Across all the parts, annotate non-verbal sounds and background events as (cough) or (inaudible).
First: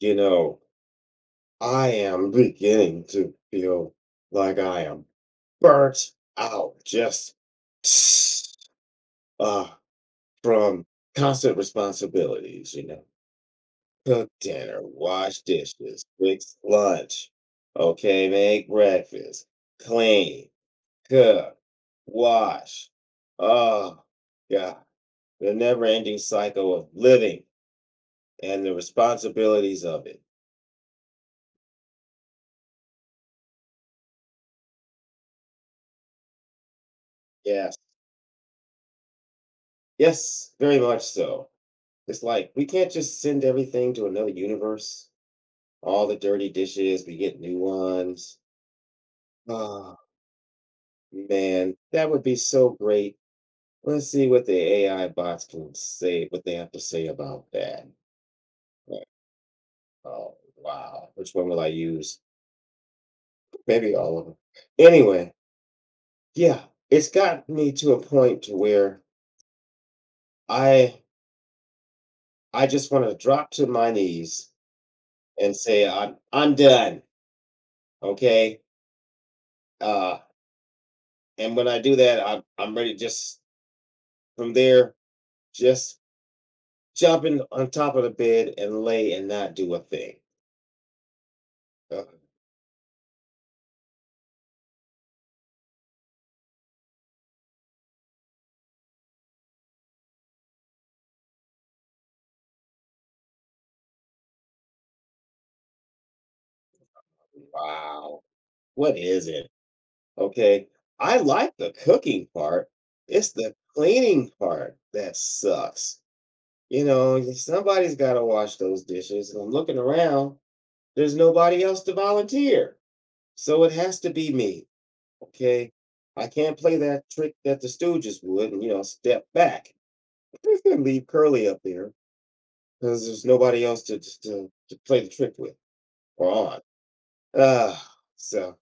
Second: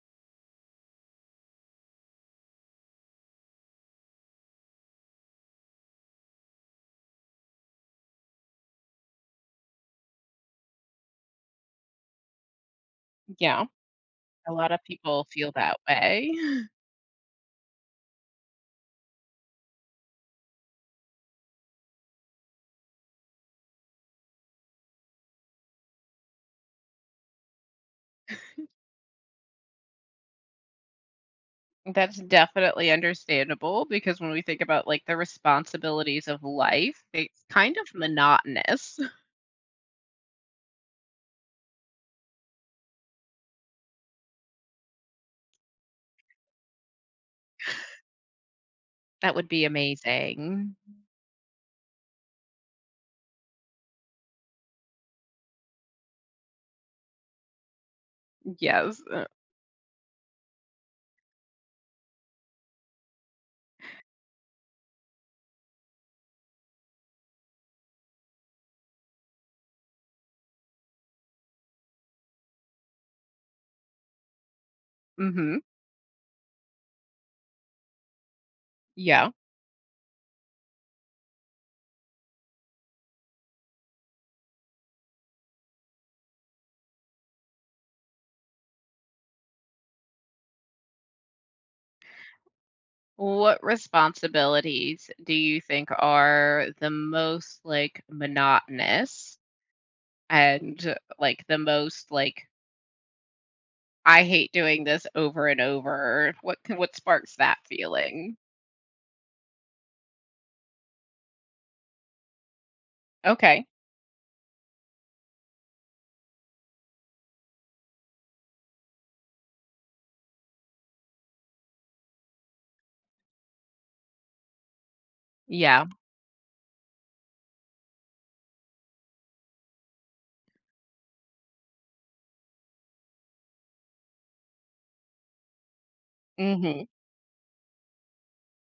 You know, I am beginning to feel like I am burnt out just (sniffs) uh, from constant responsibilities, you know, Yeah, cook a lot dinner, of people wash feel that dishes, way. fix (laughs) lunch, okay, make breakfast, clean, cook, wash. Oh, God, the never ending cycle of living and the responsibilities of it. That's definitely understandable because when we think about the responsibilities of life, it's Yes, kind of monotonous. (laughs) yes, very much so. It's like we can't just send everything to another universe. All the dirty dishes, we get new ones. That would be Ah. amazing. Man, that would be so great. Let's see what the AI bots can say, what they have to say about that. Yes. Like, oh, wow. Which one will I use? Maybe all of them. Anyway, yeah, it's got me to a point to where I I just want to drop to my knees and Mhm. say I'm done. Okay? Yeah. Uh And when I do that, I'm ready just from there, just jumping on top of the bed and lay and not do a thing. Uh, What responsibilities do you think are the most monotonous and the most I hate doing this over and over? What sparks that Wow. feeling? What is it? Okay. I like the cooking part. It's the Okay. cleaning part that sucks. You know, somebody's got to wash those dishes. And I'm looking around, there's nobody else to volunteer. So it has to be me. Okay. Yeah. I can't play that trick that the Stooges would and, you know, step back. Just gonna leave Curly up there because there's nobody else to, to play the trick with or on. Mhm. Ah, so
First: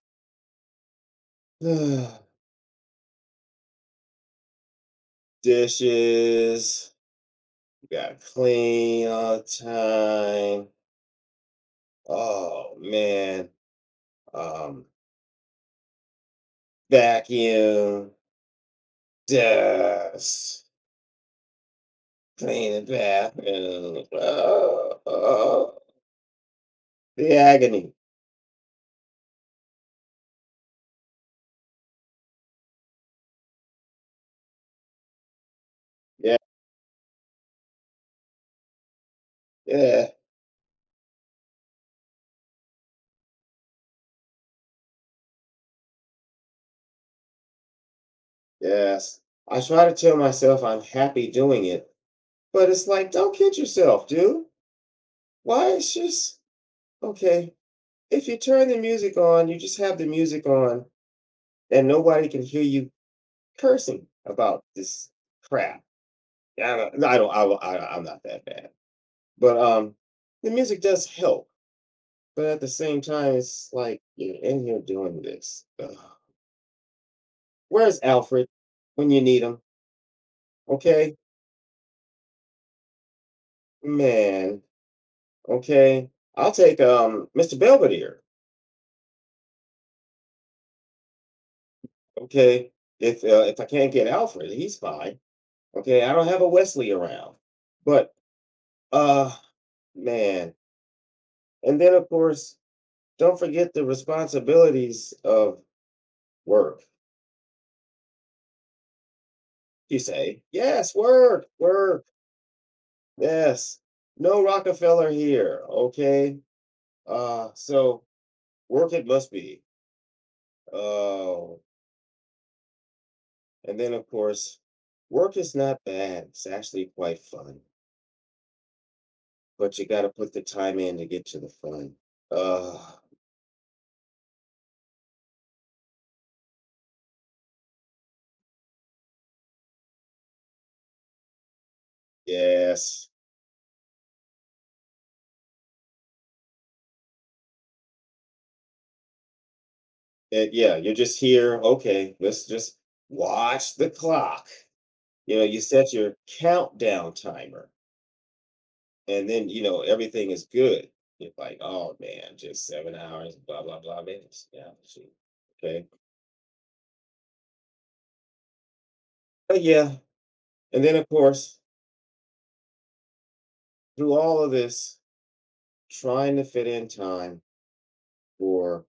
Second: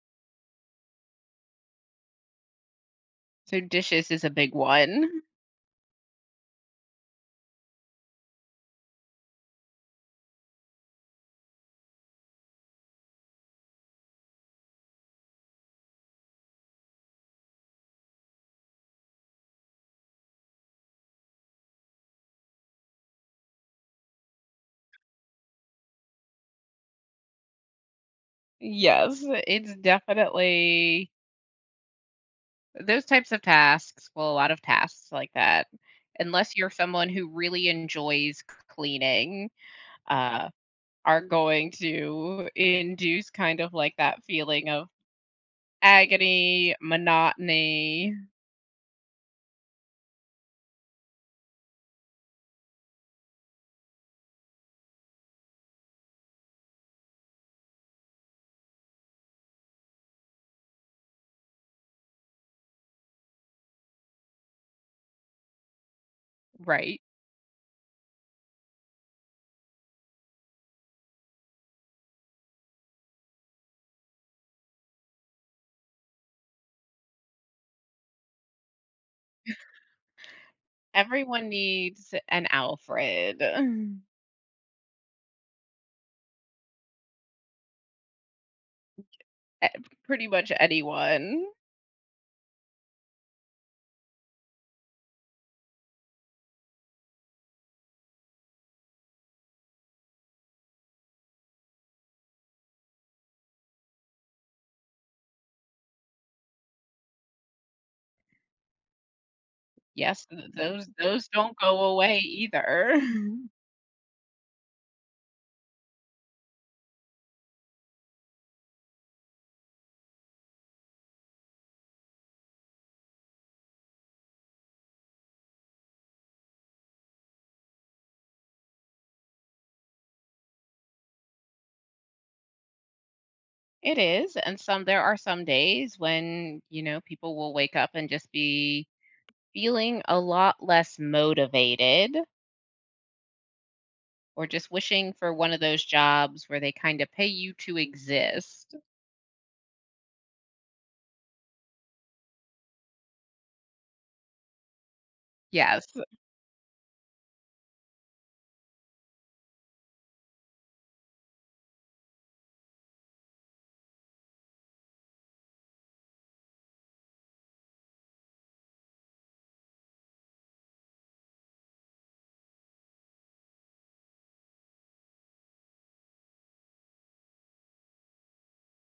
(sighs) So dishes is a big one. dishes you gotta clean all the time. Oh man, um, vacuum, dust, clean the bathroom. Oh, oh, the agony. Yes, it's definitely those types of tasks, well, a lot of tasks like that, Yeah, unless you're someone who really enjoys cleaning, yeah, uh, are going to induce kind of that feeling of agony, monotony, yes. I try to tell myself I'm happy doing it, but it's like, don't kid yourself, dude. Why it's just okay, if you turn the music on, you just have the music on, and nobody can hear you cursing about this crap. I right? don't I don't I do I'm not that bad. But, the music does help, but at the same time, it's like, "You're in here doing this. Ugh. Where's Alfred when you need him? Okay? Everyone needs an Alfred. (laughs) Man, okay? I'll take, Mr. Belvedere, Eh, pretty much anyone. okay? If I can't get Alfred, he's fine." Okay, I don't have a Wesley around. But uh man. And then of course, don't forget the responsibilities of work. You Yes, say, those yes, work, don't go work, away either. (laughs) yes. No Rockefeller here. Okay. So work it must be. Oh. And then of course, work is not bad. It's actually quite fun. But you gotta put the time in to get to the fun. Uh It is, and some there are some days when, you know, people will wake up and just be feeling a lot less motivated yes. or just wishing for one of those jobs where they kind of pay you to exist. That, yeah, you're just here, okay, let's just watch the clock. You know, you Yes, set your countdown timer and then, you know, everything is good. You're like, oh man, just 7 hours, blah, blah, blah minutes. Yeah, shoot. Okay. But yeah. And then, of course, through all of this, trying to fit in time for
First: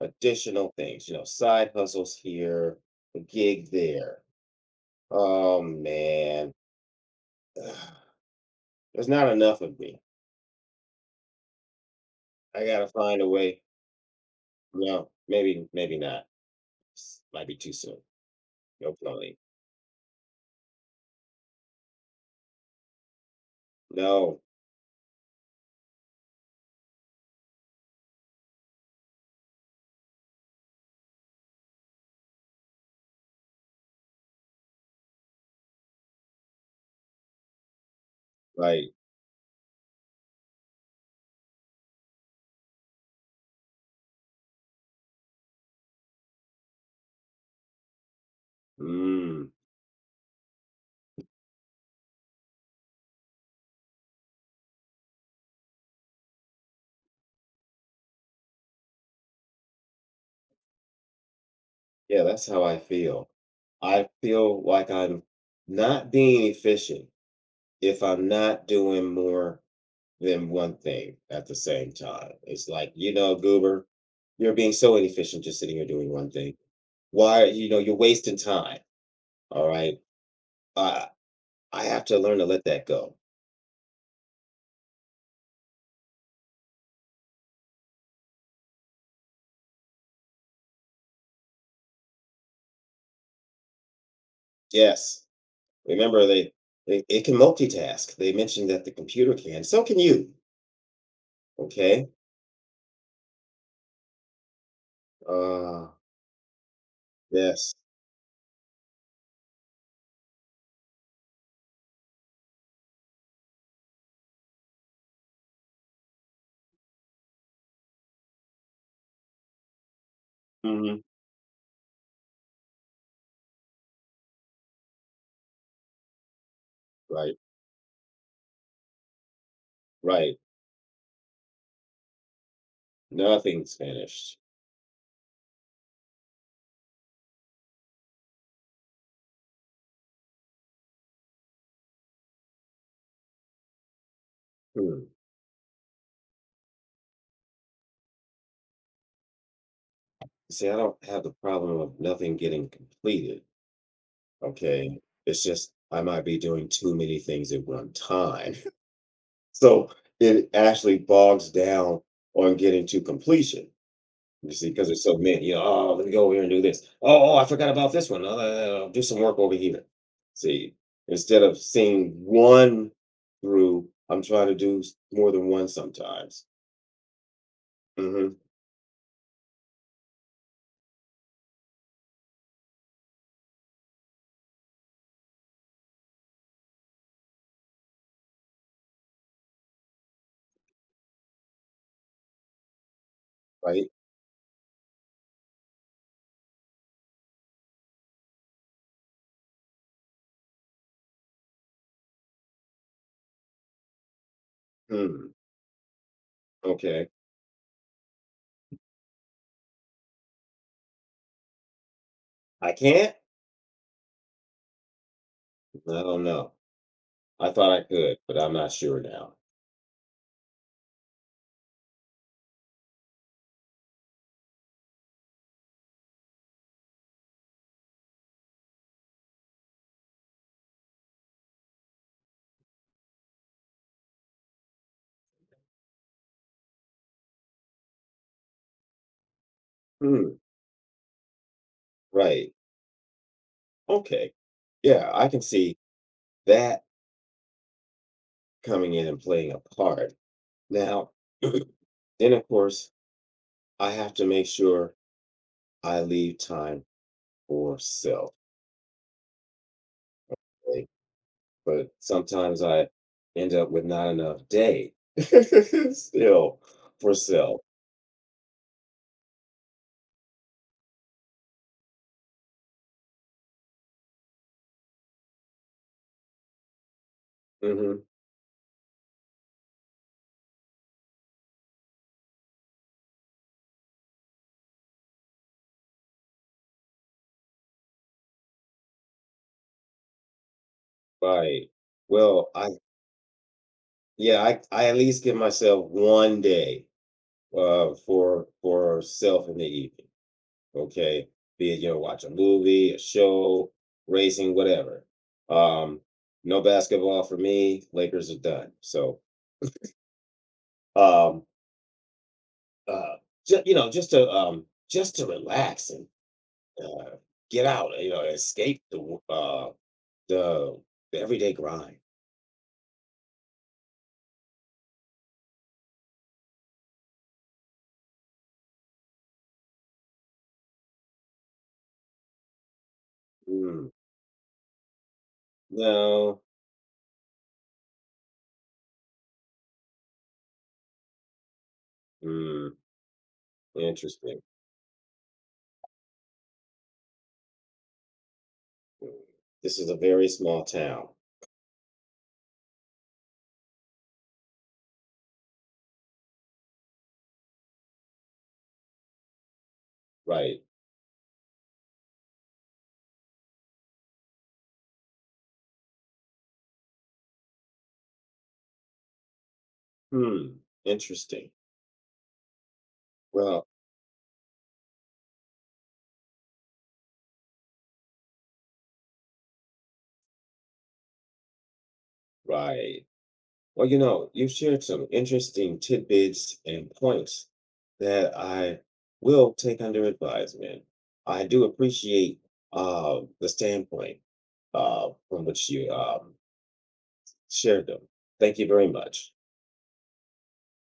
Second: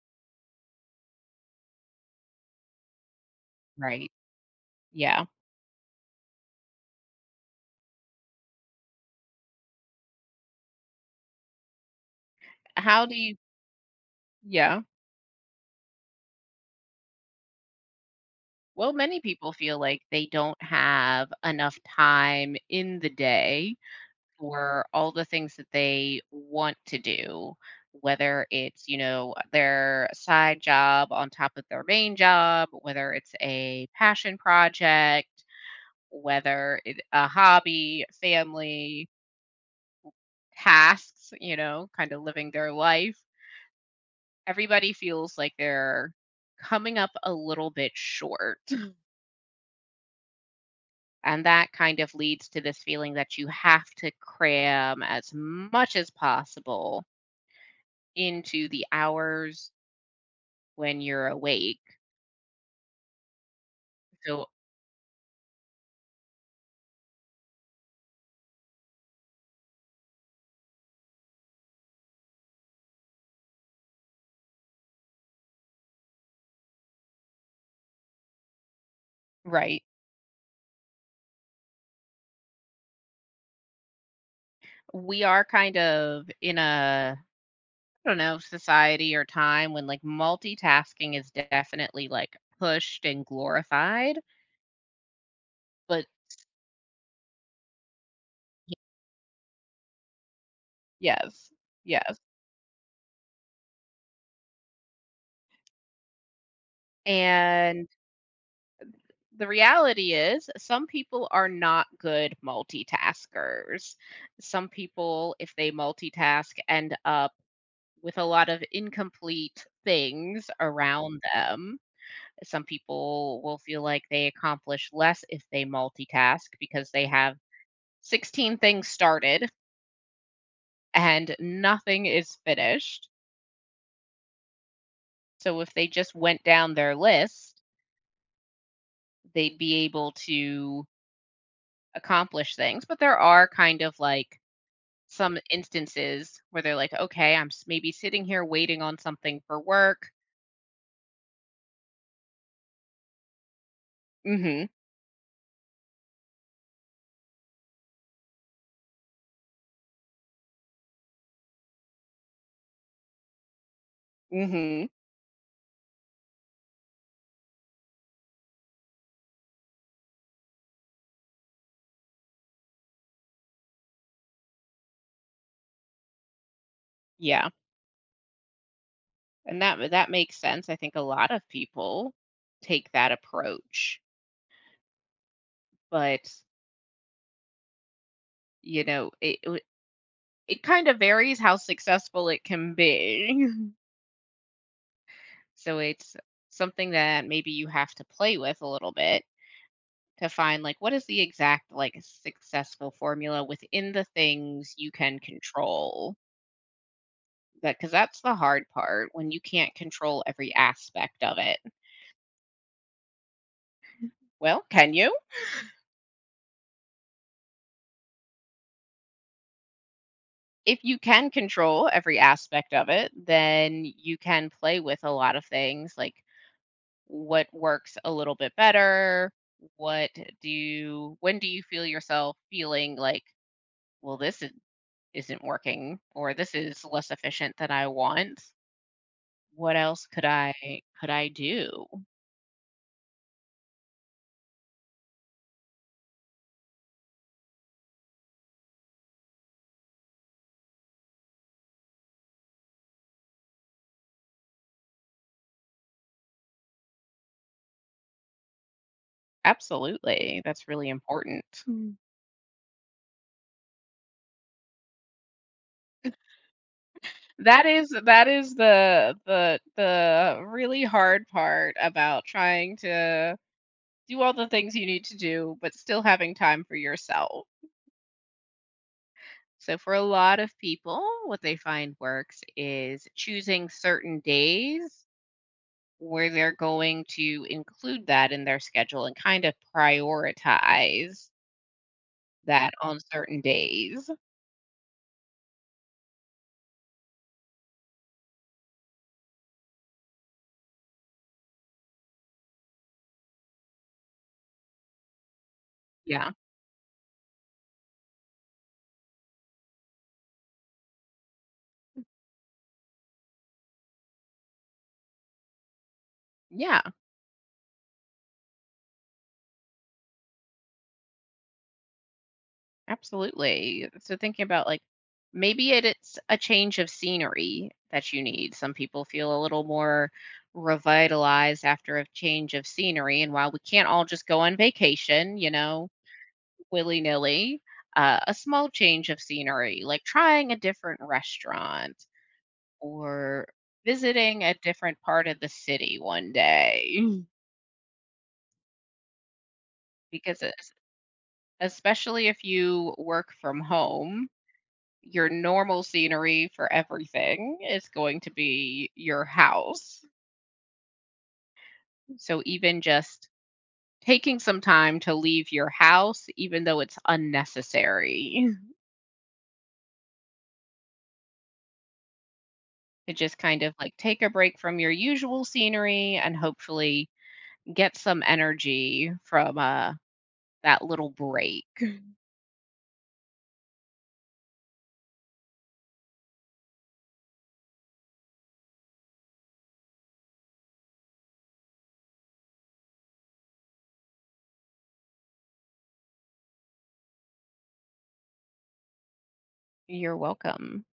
additional things, you know, side hustles here, a gig right. there. Yeah. Oh man, (sighs) there's not enough of me. I gotta How do find a you way. Yeah. No, maybe not. S- Might be too soon. Well, No many cloning. people feel like they don't have enough time in the day No, for all the things that they want to do, whether it's, you know, their side job on top of their main job, whether it's a passion project, a hobby, like, family, tasks, you know, kind of living their life. Everybody feels like they're coming up a little bit short. mm, And that kind of leads to this feeling that you have to cram as much as possible into the hours when you're awake. yeah, that's how I feel. I So feel like I'm not being efficient if I'm not doing more than one thing at the same time. It's like, you know, Goober, you're being so inefficient just sitting here doing one thing. Why, you know, you're wasting time. All right. right. Uh, I have to learn to let that go. We are kind of in a, I don't know, society or time when multitasking is definitely pushed and glorified, Yes. but Remember, they, it can multitask. They mentioned y- that the computer can. So can you. yes. Okay. Yes. Uh yes. And the reality is some people are not good multitaskers. Some people, if they multitask, end up with a lot of incomplete things Hmm. around them. Some people will feel like they accomplish less if they multitask because they have Right. 16 things started Right. and nothing is finished. Nothing's finished. So if they just went down their list, they'd be able to accomplish things. But there are kind of Hmm. some instances where they're like, okay, maybe sitting here waiting on something for work. See, I don't have the problem of nothing getting completed. Mm Okay. It's just I might be doing too many things at one time. (laughs) So it actually bogs down on getting to completion. hmm. Mm You see, because hmm. there's so many, you know, oh, let me go over here and do this. Oh, oh, I forgot about this one. I'll do some work over here. See, instead of seeing one through, I'm trying to do s- more than one sometimes. Yeah. Hmm. And that that makes sense. I think a lot of people take that approach. But You know, it w it kind of varies how successful it can be. (laughs) Right? So it's something that maybe you have to play with a little bit to find, like, what is the exact, like, successful formula within the things you can Hmm. control. Okay. That, because that's the hard part when you can't control every aspect of it. I can't? Well, can you? I don't know. I thought I could, but I'm not sure now. If you can control every aspect of it, then you can play with a lot of things, like what works a little bit better? What do you When do you feel yourself feeling like, well, isn't working, or this is less efficient than I want? What else Hmm. Could I do? Right. Okay. Yeah, I can see that coming in and playing a part. Now, then, of course, I have to make sure I leave time for self. Absolutely. That's Thing, really important. but Mm. sometimes I end up with not enough day (laughs) still for self. That is, that is the the really hard part about trying to do all the things you need to do but still having time for yourself. Hmm. So, for a lot of people, what they find works is choosing certain days where they're going to include that in their schedule and kind of prioritize Right. Well, I that. Okay. On certain days. yeah, I at least give myself one day for self in the evening. Okay. Be it you know, watch a movie, a show, racing, whatever. Um, Yeah. no basketball for me. Lakers are done. So um uh just you know, just to relax and Yeah, uh, get out, you know, escape the the the everyday grind. absolutely. So, thinking about maybe it's a change of scenery that you need. Some people feel a little more revitalized after a change of scenery. And while we can't Mm, all just go on vacation, you know, no, willy nilly, a small change of scenery, like trying a different restaurant mm, or interesting. visiting a different part of the city one day. (laughs) Mm, this is a very Because, small town, especially if you work from home, your normal scenery for everything is going to be your house. right? So, even just taking some time to leave your house, even though it's unnecessary, Hmm, interesting. (laughs) to just kind Well, of take a break from your usual scenery and hopefully get some energy from, that little break. right. Well, you know, you've shared some interesting tidbits and points that I will take under advisement. I do appreciate the standpoint from which you shared them. Thank you very much. You're welcome.